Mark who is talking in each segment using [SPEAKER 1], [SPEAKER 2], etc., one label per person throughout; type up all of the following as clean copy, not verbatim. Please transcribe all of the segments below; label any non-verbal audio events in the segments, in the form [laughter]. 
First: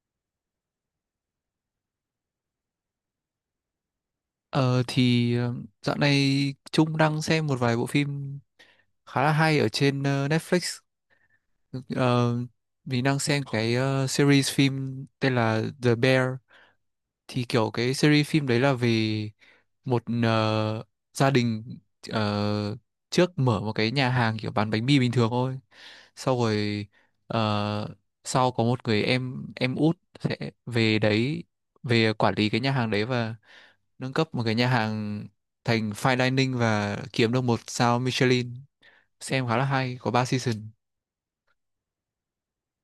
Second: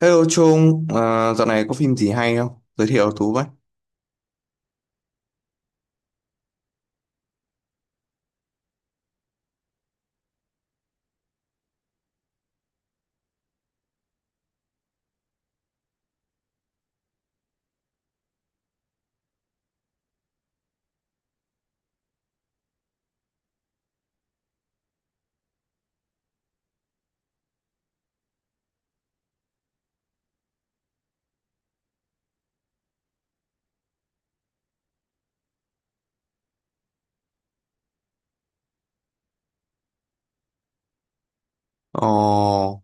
[SPEAKER 1] Hello Trung, dạo này có phim gì hay không? Giới thiệu Tú với.
[SPEAKER 2] Ờ thì ờ, dạo này Trung đang xem một vài bộ phim khá là hay ở trên Netflix. Ờ, mình đang xem cái series phim tên là The Bear. Thì kiểu cái series phim đấy là về một gia đình ờ, trước mở một cái nhà hàng kiểu bán bánh mì bình thường thôi. Sau rồi ờ, sau có một người em út sẽ về đấy về quản lý cái nhà hàng đấy và nâng cấp một cái nhà hàng thành fine dining và kiếm được một sao Michelin, xem khá là hay, có 3 season.
[SPEAKER 1] Ồ,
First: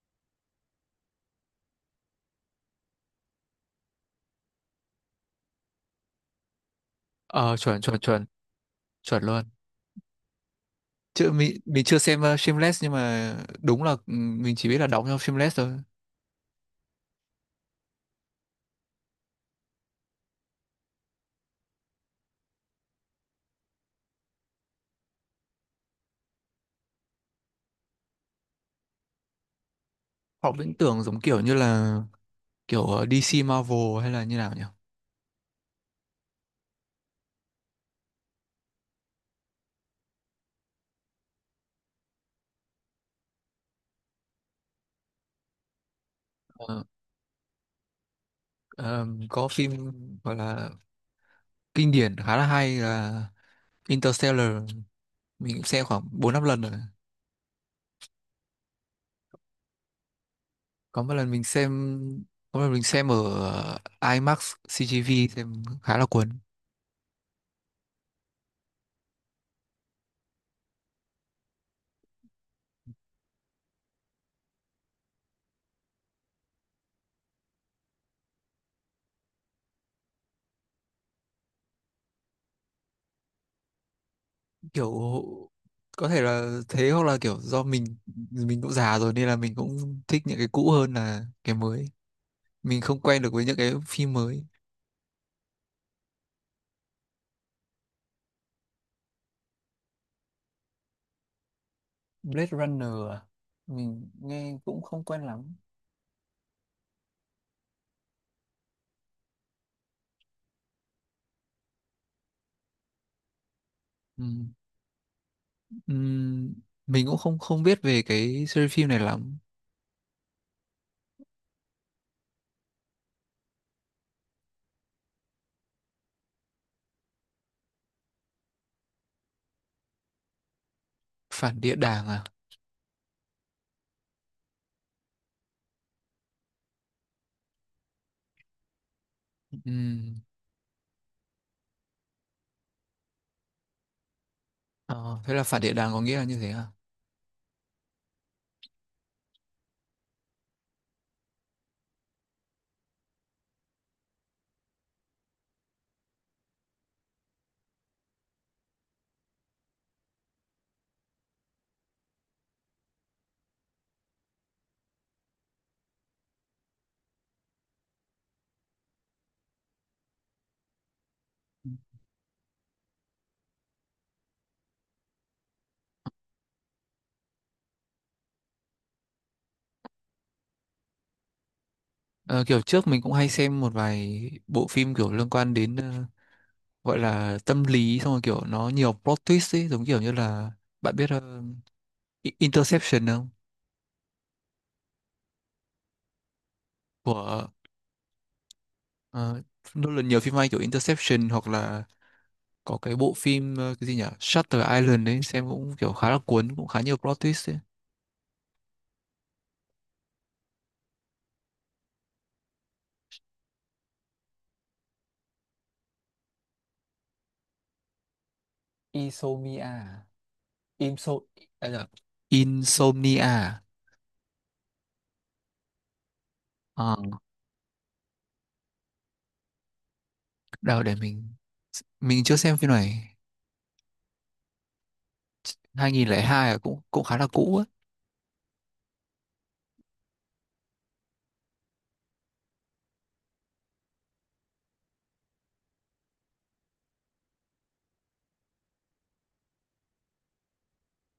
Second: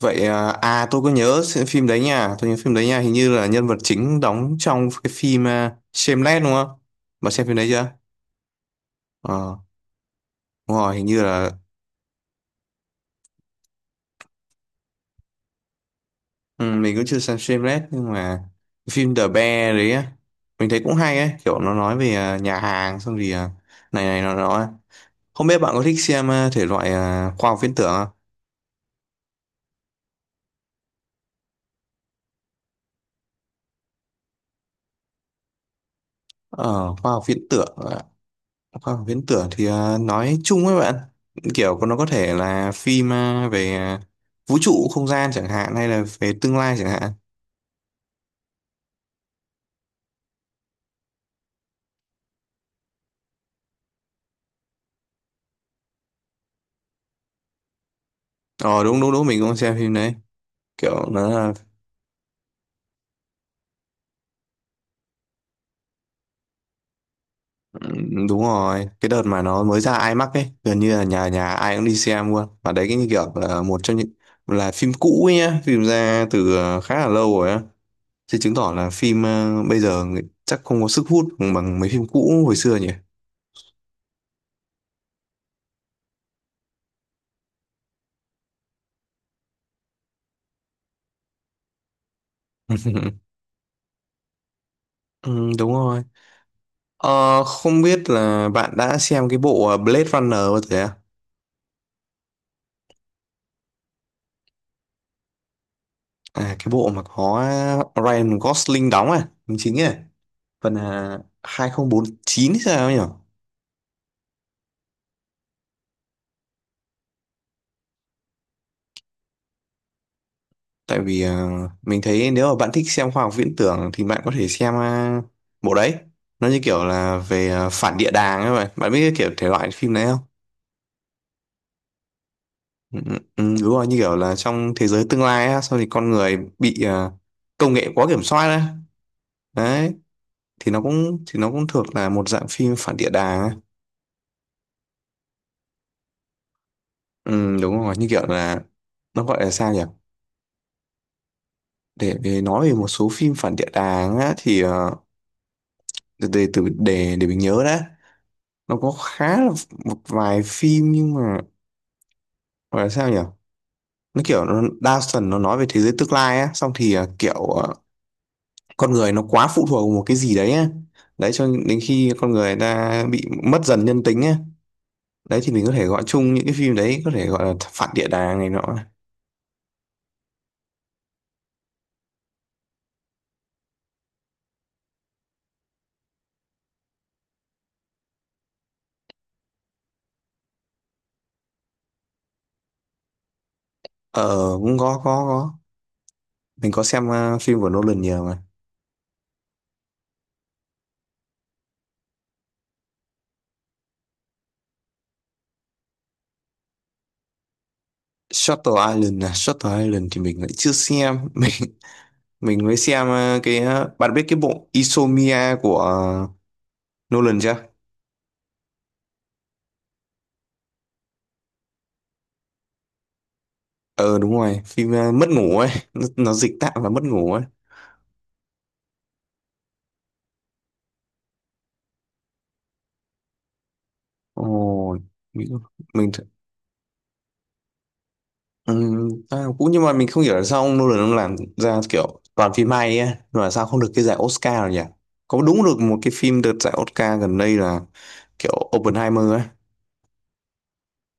[SPEAKER 1] vậy à, à tôi có nhớ xem phim đấy nha, tôi nhớ phim đấy nha, hình như là nhân vật chính đóng trong cái phim Shameless đúng không? Bà xem phim
[SPEAKER 2] Ờ,
[SPEAKER 1] đấy
[SPEAKER 2] chuẩn
[SPEAKER 1] chưa?
[SPEAKER 2] chuẩn chuẩn, chuẩn luôn.
[SPEAKER 1] Ờ, đúng rồi, hình như
[SPEAKER 2] Chứ
[SPEAKER 1] là
[SPEAKER 2] mình chưa xem Shameless nhưng mà đúng là, ừ, mình chỉ biết là đóng trong Shameless thôi.
[SPEAKER 1] ừ, mình cũng chưa xem Shameless nhưng mà cái phim The Bear đấy á, mình thấy cũng hay ấy, kiểu nó nói về nhà hàng xong thì này này nó. Không biết bạn có thích xem thể loại khoa học viễn tưởng không?
[SPEAKER 2] Họ viễn tưởng giống kiểu như là kiểu DC Marvel hay là như nào nhỉ?
[SPEAKER 1] Ờ, khoa học viễn tưởng à, khoa học viễn tưởng thì nói chung ấy bạn kiểu nó có thể là phim về vũ trụ không gian chẳng hạn hay là về tương lai
[SPEAKER 2] Ờ,
[SPEAKER 1] chẳng hạn.
[SPEAKER 2] có phim gọi là kinh điển khá là hay là Interstellar, mình cũng xem khoảng bốn năm lần rồi.
[SPEAKER 1] Ờ đúng đúng đúng, mình cũng xem phim đấy,
[SPEAKER 2] Có
[SPEAKER 1] kiểu
[SPEAKER 2] một
[SPEAKER 1] nó
[SPEAKER 2] lần mình
[SPEAKER 1] là
[SPEAKER 2] xem, có một lần mình xem ở ờ, IMAX CGV xem khá là cuốn.
[SPEAKER 1] đúng rồi. Cái đợt mà nó mới ra IMAX ấy gần như là nhà nhà ai cũng đi xem luôn, và đấy cái như kiểu là một trong những là phim cũ ấy nhá, phim ra từ khá là lâu rồi á, thì chứng tỏ là phim bây giờ người- chắc không có sức hút bằng mấy phim cũ hồi xưa nhỉ.
[SPEAKER 2] Kiểu có thể là thế, hoặc là kiểu do mình cũng già rồi nên là mình cũng thích những cái cũ hơn là cái mới, mình không quen được
[SPEAKER 1] [laughs]
[SPEAKER 2] với những cái phim mới.
[SPEAKER 1] Ừ, đúng rồi. Ờ, không biết là bạn đã xem cái bộ Blade Runner bao giờ à?
[SPEAKER 2] Blade Runner à? Mình nghe cũng không quen lắm.
[SPEAKER 1] À, cái bộ mà có Ryan Gosling đóng à, đóng chính à, phần à, 2049 hay sao ấy nhỉ?
[SPEAKER 2] Ừm, ừm, mình cũng không không biết về cái series phim này lắm.
[SPEAKER 1] Tại vì mình thấy nếu mà bạn thích xem khoa học viễn tưởng thì bạn có thể xem bộ đấy. Nó như kiểu là về phản địa đàng ấy vậy. Bạn biết cái kiểu thể loại phim đấy không?
[SPEAKER 2] Phản địa đàng à?
[SPEAKER 1] Ừ, ừ, ừ, đúng rồi, như kiểu là trong thế giới tương lai á, sau thì con người bị công nghệ quá kiểm soát á. Đấy,
[SPEAKER 2] Ừm,
[SPEAKER 1] thì nó cũng thuộc là một dạng phim phản địa đàng ấy.
[SPEAKER 2] ờ, thế là phản địa đàng có nghĩa là như thế à?
[SPEAKER 1] Ừ, đúng rồi, như kiểu là nó gọi là sao nhỉ, để nói về một số phim phản địa đàng á thì để- từ để mình nhớ đã. Nó có khá là một vài phim, nhưng mà gọi là sao nhỉ, nó kiểu nó đa phần nó nói về thế giới tương lai á, xong thì kiểu con người nó quá phụ thuộc vào một cái gì đấy á, đấy cho đến khi con người ta bị mất dần nhân tính á, đấy thì mình có thể gọi chung những cái phim đấy có thể gọi là phản địa đàng này nọ.
[SPEAKER 2] Ờ, kiểu trước mình cũng hay xem một vài bộ phim kiểu liên quan đến gọi là tâm lý, xong rồi kiểu nó nhiều plot twist ấy, giống kiểu như là bạn biết Interception không?
[SPEAKER 1] Ờ, cũng có có. Mình có xem
[SPEAKER 2] Của
[SPEAKER 1] phim của Nolan nhiều mà.
[SPEAKER 2] ờ, Nolan nhiều phim hay kiểu Interception, hoặc là có cái bộ phim ờ, cái gì nhỉ Shutter Island ấy, xem cũng kiểu khá là cuốn, cũng khá nhiều plot twist ấy.
[SPEAKER 1] Shutter Island à? Shutter Island thì mình lại chưa xem. [laughs] Mình mới xem bạn biết cái bộ Insomnia của Nolan chưa?
[SPEAKER 2] Isomia à? Imso, à, dạ. Insomnia.
[SPEAKER 1] Ờ đúng rồi, phim mất ngủ ấy. Nó dịch tạm là
[SPEAKER 2] Ờ,
[SPEAKER 1] mất ngủ ấy.
[SPEAKER 2] đâu để mình chưa xem phim này.
[SPEAKER 1] Ồ. Mình, mình th-
[SPEAKER 2] 2002 à, cũng cũng khá là cũ.
[SPEAKER 1] cũng nhưng mà mình không hiểu là sao ông Nolan ông làm ra kiểu toàn phim hay ấy. Mà sao không được cái giải Oscar rồi nhỉ? Có đúng được một cái phim đợt giải Oscar gần đây là kiểu Oppenheimer ấy.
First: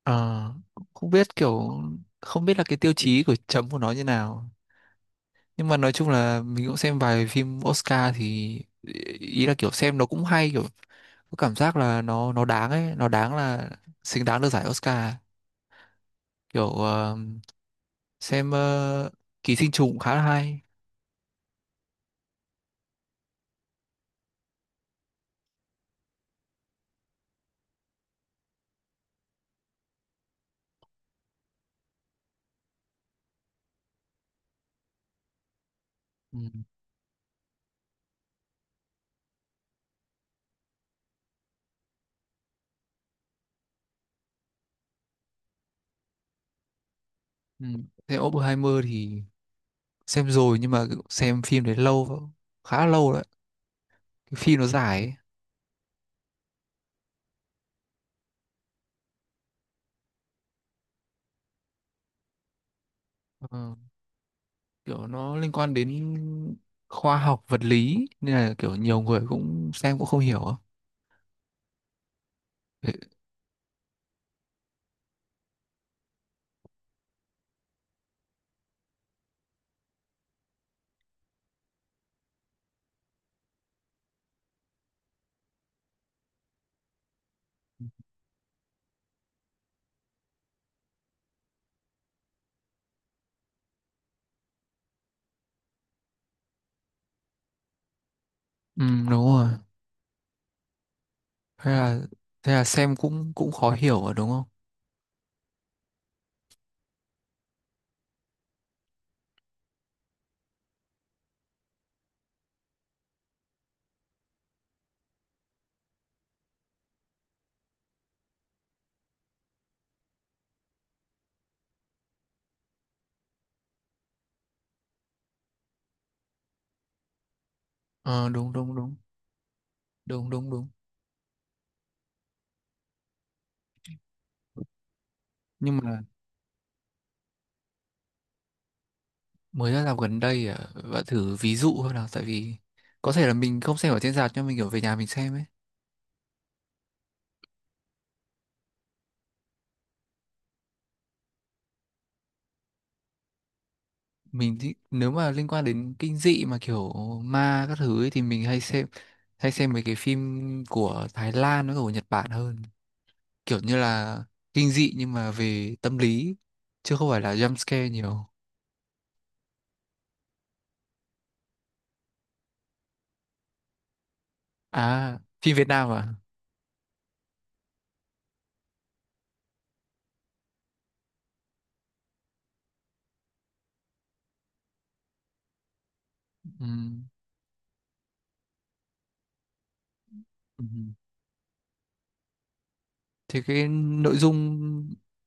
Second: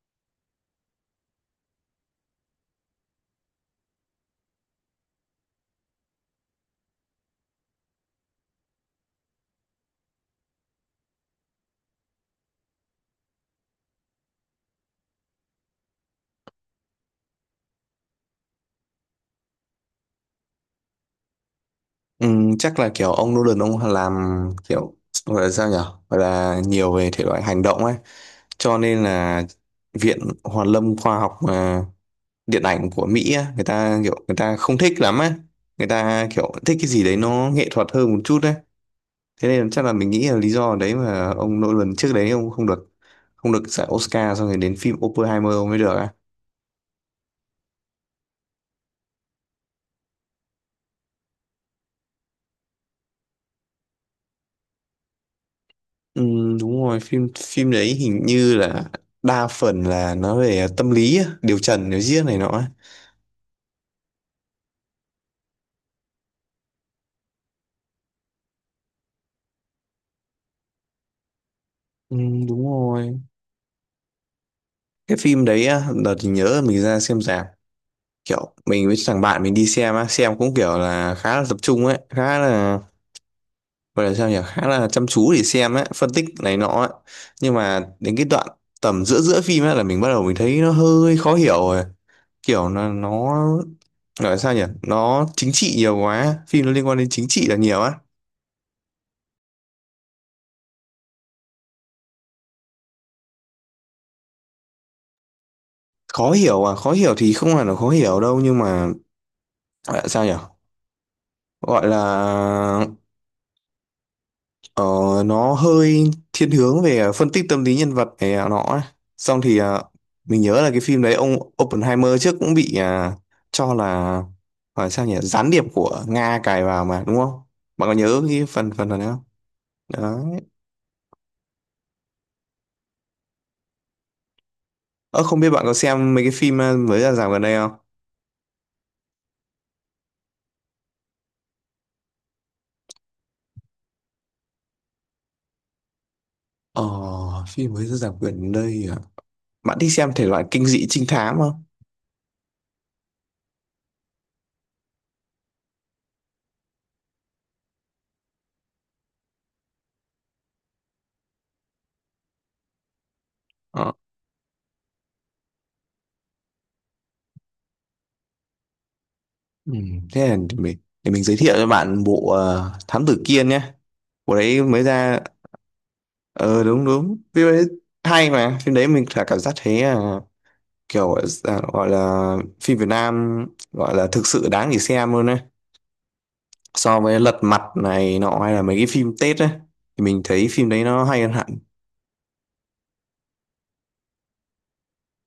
[SPEAKER 2] Ờ, không biết kiểu, không biết là cái tiêu chí của chấm của nó như nào, nhưng mà nói chung là mình cũng xem vài phim Oscar thì ý là kiểu xem nó cũng hay, kiểu có cảm giác là nó đáng ấy, nó đáng là xứng đáng được giải Oscar. Kiểu xem Ký sinh trùng cũng khá là hay.
[SPEAKER 1] Ừ, chắc là kiểu ông Nolan ông làm kiểu gọi là sao nhở, gọi là nhiều về thể loại hành động ấy, cho nên là viện Hàn lâm khoa học điện ảnh của Mỹ á, người ta kiểu người ta không thích lắm ấy, người ta
[SPEAKER 2] Ừ.
[SPEAKER 1] kiểu thích cái gì đấy nó nghệ thuật hơn một chút đấy. Thế nên chắc là mình nghĩ là lý do đấy mà ông Nolan trước đấy ông không được, không được giải Oscar, xong rồi đến phim Oppenheimer ông mới được á.
[SPEAKER 2] Ừ. Xem Oppenheimer thì xem rồi, nhưng mà xem phim đấy lâu, khá lâu rồi đấy. Cái phim nó dài ấy.
[SPEAKER 1] Ừ, đúng rồi. Phim phim đấy hình như là đa phần là nó về tâm lý á, điều trần điều giết này nọ ấy.
[SPEAKER 2] Ờ. Kiểu nó liên quan đến khoa học vật lý nên là kiểu nhiều người cũng xem cũng không hiểu á.
[SPEAKER 1] Ừ, đúng
[SPEAKER 2] Thế-
[SPEAKER 1] rồi. Cái phim đấy á, đợt thì nhớ là mình ra xem rạp, kiểu mình với thằng bạn mình đi xem á, xem cũng kiểu là khá là tập trung ấy, khá là gọi là sao nhỉ, khá là chăm chú để xem ấy, phân tích này nọ ấy. Nhưng mà đến cái đoạn tầm giữa giữa phim ấy là mình bắt đầu mình thấy nó hơi khó hiểu rồi, kiểu nó gọi là sao nhỉ, nó chính trị nhiều quá, phim nó liên quan đến chính trị là nhiều á.
[SPEAKER 2] Ừ, đúng rồi. Thế là thế là xem cũng cũng khó hiểu rồi đúng không?
[SPEAKER 1] Khó hiểu à? Khó hiểu thì không hẳn là khó hiểu đâu, nhưng mà gọi là sao nhỉ, gọi là Ờ, nó hơi thiên hướng về phân tích tâm lý nhân vật này nó ấy. Xong thì mình nhớ là cái phim đấy ông Oppenheimer trước cũng bị cho là phải sao nhỉ gián điệp của Nga cài vào mà đúng không? Bạn có nhớ
[SPEAKER 2] Ờ
[SPEAKER 1] cái
[SPEAKER 2] đúng
[SPEAKER 1] phần
[SPEAKER 2] đúng
[SPEAKER 1] phần
[SPEAKER 2] đúng.
[SPEAKER 1] này không?
[SPEAKER 2] Đúng
[SPEAKER 1] Đấy.
[SPEAKER 2] đúng đúng.
[SPEAKER 1] Ờ, không biết bạn có
[SPEAKER 2] Nhưng mà
[SPEAKER 1] xem mấy cái phim mới ra rạp gần đây không?
[SPEAKER 2] mới ra rạp gần đây à, bạn thử ví dụ thôi nào, tại vì có thể là mình không xem ở trên rạp nhưng mình kiểu về nhà mình xem ấy.
[SPEAKER 1] Ờ, phim mới ra rạp gần đây à? Bạn thích xem thể loại kinh dị trinh thám không?
[SPEAKER 2] Mình thì nếu mà liên quan đến kinh dị mà kiểu ma các thứ ấy, thì mình hay xem, hay xem mấy cái phim của Thái Lan với cả của Nhật Bản hơn, kiểu như
[SPEAKER 1] Ờ.
[SPEAKER 2] là kinh dị nhưng mà về tâm lý chứ không phải là jump scare nhiều.
[SPEAKER 1] Ừ, thế là để mình giới thiệu cho bạn bộ Thám Tử Kiên nhé. Bộ đấy mới ra.
[SPEAKER 2] À, phim Việt Nam à?
[SPEAKER 1] Ờ đúng đúng, phim đấy hay mà, phim đấy mình cả cảm giác thấy kiểu gọi là phim Việt Nam, gọi là thực sự đáng để xem luôn đấy. So
[SPEAKER 2] Ừm,
[SPEAKER 1] với Lật Mặt này nọ hay là mấy cái phim Tết ấy, thì mình thấy phim đấy
[SPEAKER 2] ừm.
[SPEAKER 1] nó hay hơn hẳn.
[SPEAKER 2] Thì cái nội dung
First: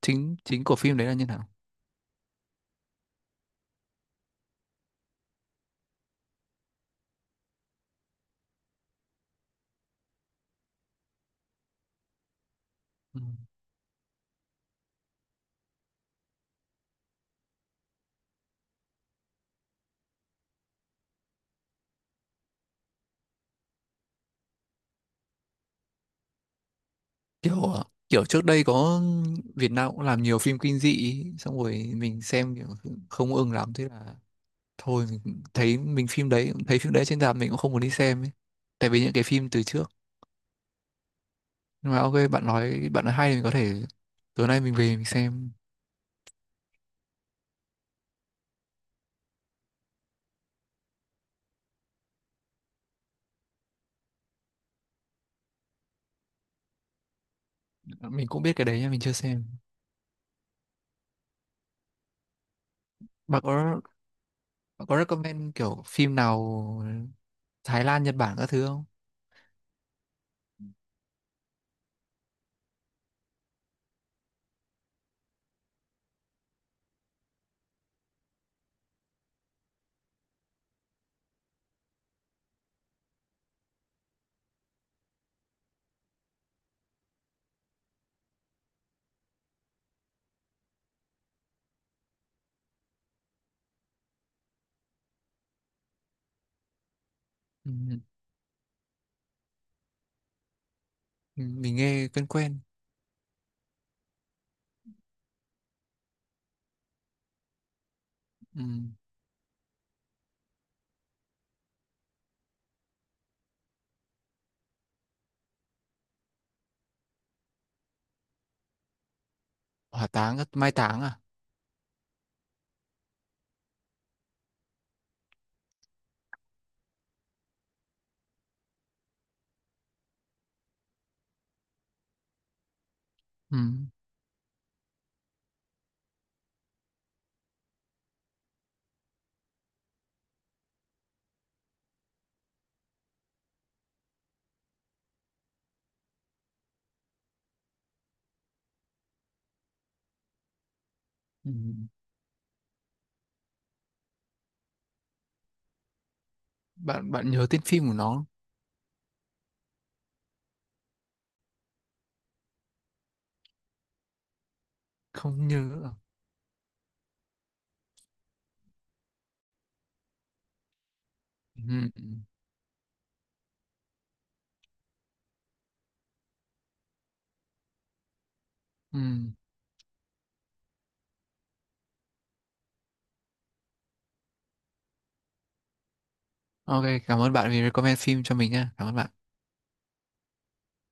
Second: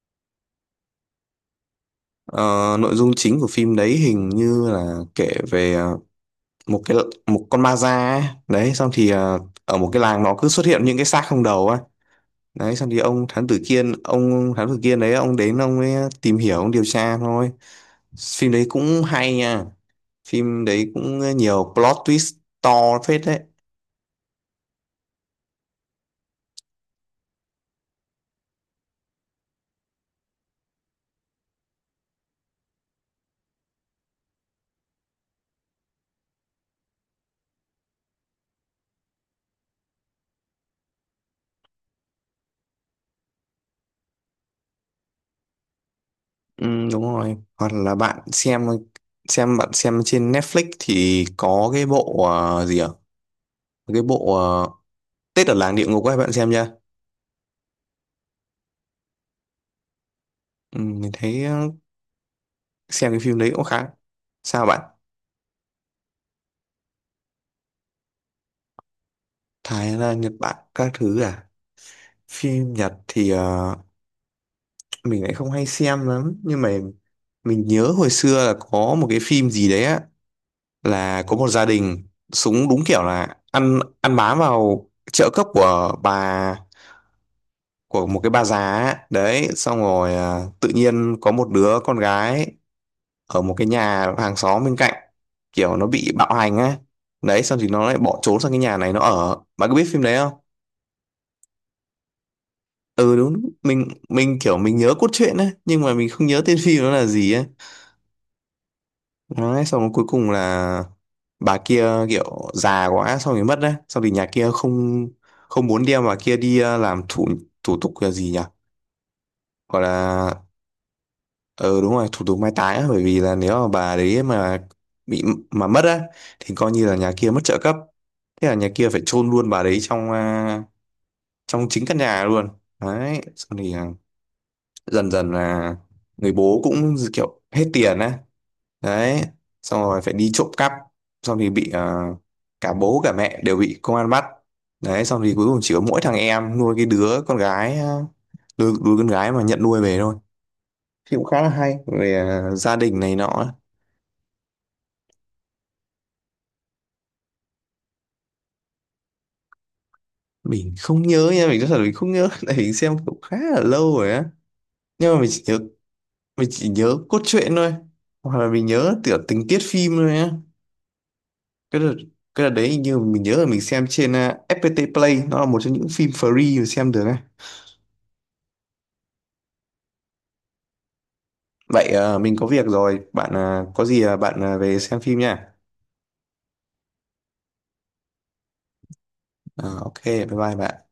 [SPEAKER 2] chính chính của phim đấy là như nào?
[SPEAKER 1] Ờ, nội dung chính của phim đấy hình như là kể về một cái một con ma da ấy. Đấy, xong thì ở một cái làng nó cứ xuất hiện những cái xác không đầu ấy. Đấy xong thì
[SPEAKER 2] Ừm.
[SPEAKER 1] ông thám tử Kiên đấy ông đến ông ấy tìm hiểu ông điều tra thôi. Phim đấy cũng hay nha, phim đấy cũng nhiều plot twist to phết đấy.
[SPEAKER 2] Kiểu à, kiểu trước đây có Việt Nam cũng làm nhiều phim kinh dị ý, xong rồi mình xem kiểu không ưng lắm, thế là thôi, mình thấy mình phim đấy, thấy phim đấy trên rạp mình cũng không muốn đi xem ấy, tại vì những cái phim từ trước. Nhưng mà ok, bạn nói, bạn nói hay thì mình có thể tối nay mình về mình xem.
[SPEAKER 1] Ừ, đúng rồi. Hoặc là bạn xem bạn xem trên Netflix thì có cái bộ ờ, gì ạ cái bộ ờ, Tết ở làng địa ngục ấy, bạn xem chưa.
[SPEAKER 2] Mình cũng biết cái đấy nhưng mình chưa xem.
[SPEAKER 1] Ừ, mình thấy xem cái phim
[SPEAKER 2] Bạn
[SPEAKER 1] đấy cũng
[SPEAKER 2] có,
[SPEAKER 1] khá. Sao
[SPEAKER 2] bạn
[SPEAKER 1] bạn?
[SPEAKER 2] có recommend kiểu phim nào Thái Lan Nhật Bản các thứ không?
[SPEAKER 1] Thái là Nhật Bản các thứ à? Phim Nhật thì mình lại không hay xem lắm, nhưng mà mình nhớ hồi xưa là có một cái phim gì đấy á, là có một gia đình súng đúng kiểu là ăn ăn bám vào trợ cấp của bà, của một cái bà già ấy. Đấy xong rồi tự nhiên có một đứa con gái ở một cái nhà hàng xóm bên cạnh kiểu nó bị bạo hành á. Đấy xong thì nó lại
[SPEAKER 2] Ừ,
[SPEAKER 1] bỏ trốn sang cái nhà này nó ở. Bạn có biết phim đấy không?
[SPEAKER 2] mình nghe quen quen.
[SPEAKER 1] Ừ đúng, mình kiểu mình nhớ cốt truyện ấy nhưng mà mình không nhớ tên phim nó là gì ấy.
[SPEAKER 2] Ừ,
[SPEAKER 1] Đấy, xong rồi cuối cùng là bà kia kiểu già quá xong rồi mất, đấy xong thì nhà kia không không muốn đem bà kia đi làm thủ thủ tục là gì nhỉ, gọi là
[SPEAKER 2] hỏa táng mai táng à?
[SPEAKER 1] ờ đúng rồi, thủ tục mai táng á. Bởi vì là nếu mà bà đấy mà bị mà mất á thì coi như là nhà kia mất trợ cấp, thế là nhà kia phải chôn luôn bà đấy trong trong chính căn nhà luôn. Đấy xong
[SPEAKER 2] Ừ,
[SPEAKER 1] thì dần dần là người bố cũng kiểu hết tiền á, đấy xong rồi phải đi trộm cắp, xong thì bị cả bố cả mẹ đều bị công an bắt. Đấy xong thì cuối cùng chỉ có mỗi thằng em nuôi cái đứa con gái, đứa con gái mà nhận nuôi về thôi. Thì cũng khá là
[SPEAKER 2] ừ.
[SPEAKER 1] hay về gia đình này nọ.
[SPEAKER 2] bạn bạn nhớ tên phim của nó không?
[SPEAKER 1] Mình không nhớ nha, mình nói thật là mình không nhớ. [laughs] Tại mình xem cũng khá là lâu rồi á, nhưng mà
[SPEAKER 2] Không nhớ à?
[SPEAKER 1] mình chỉ nhớ cốt truyện thôi, hoặc là mình nhớ tiểu tình tiết phim thôi á.
[SPEAKER 2] Ừ,
[SPEAKER 1] cái đợt
[SPEAKER 2] ừ.
[SPEAKER 1] cái đợt đấy hình như mình nhớ là mình xem trên FPT Play, nó là một trong những phim free mình xem được á.
[SPEAKER 2] Ừ.
[SPEAKER 1] Vậy mình có việc rồi, bạn có gì bạn về xem phim nha.
[SPEAKER 2] Ok, cảm ơn bạn vì recommend phim cho mình nha, cảm ơn bạn.
[SPEAKER 1] Ờ, ok, bye bye bạn.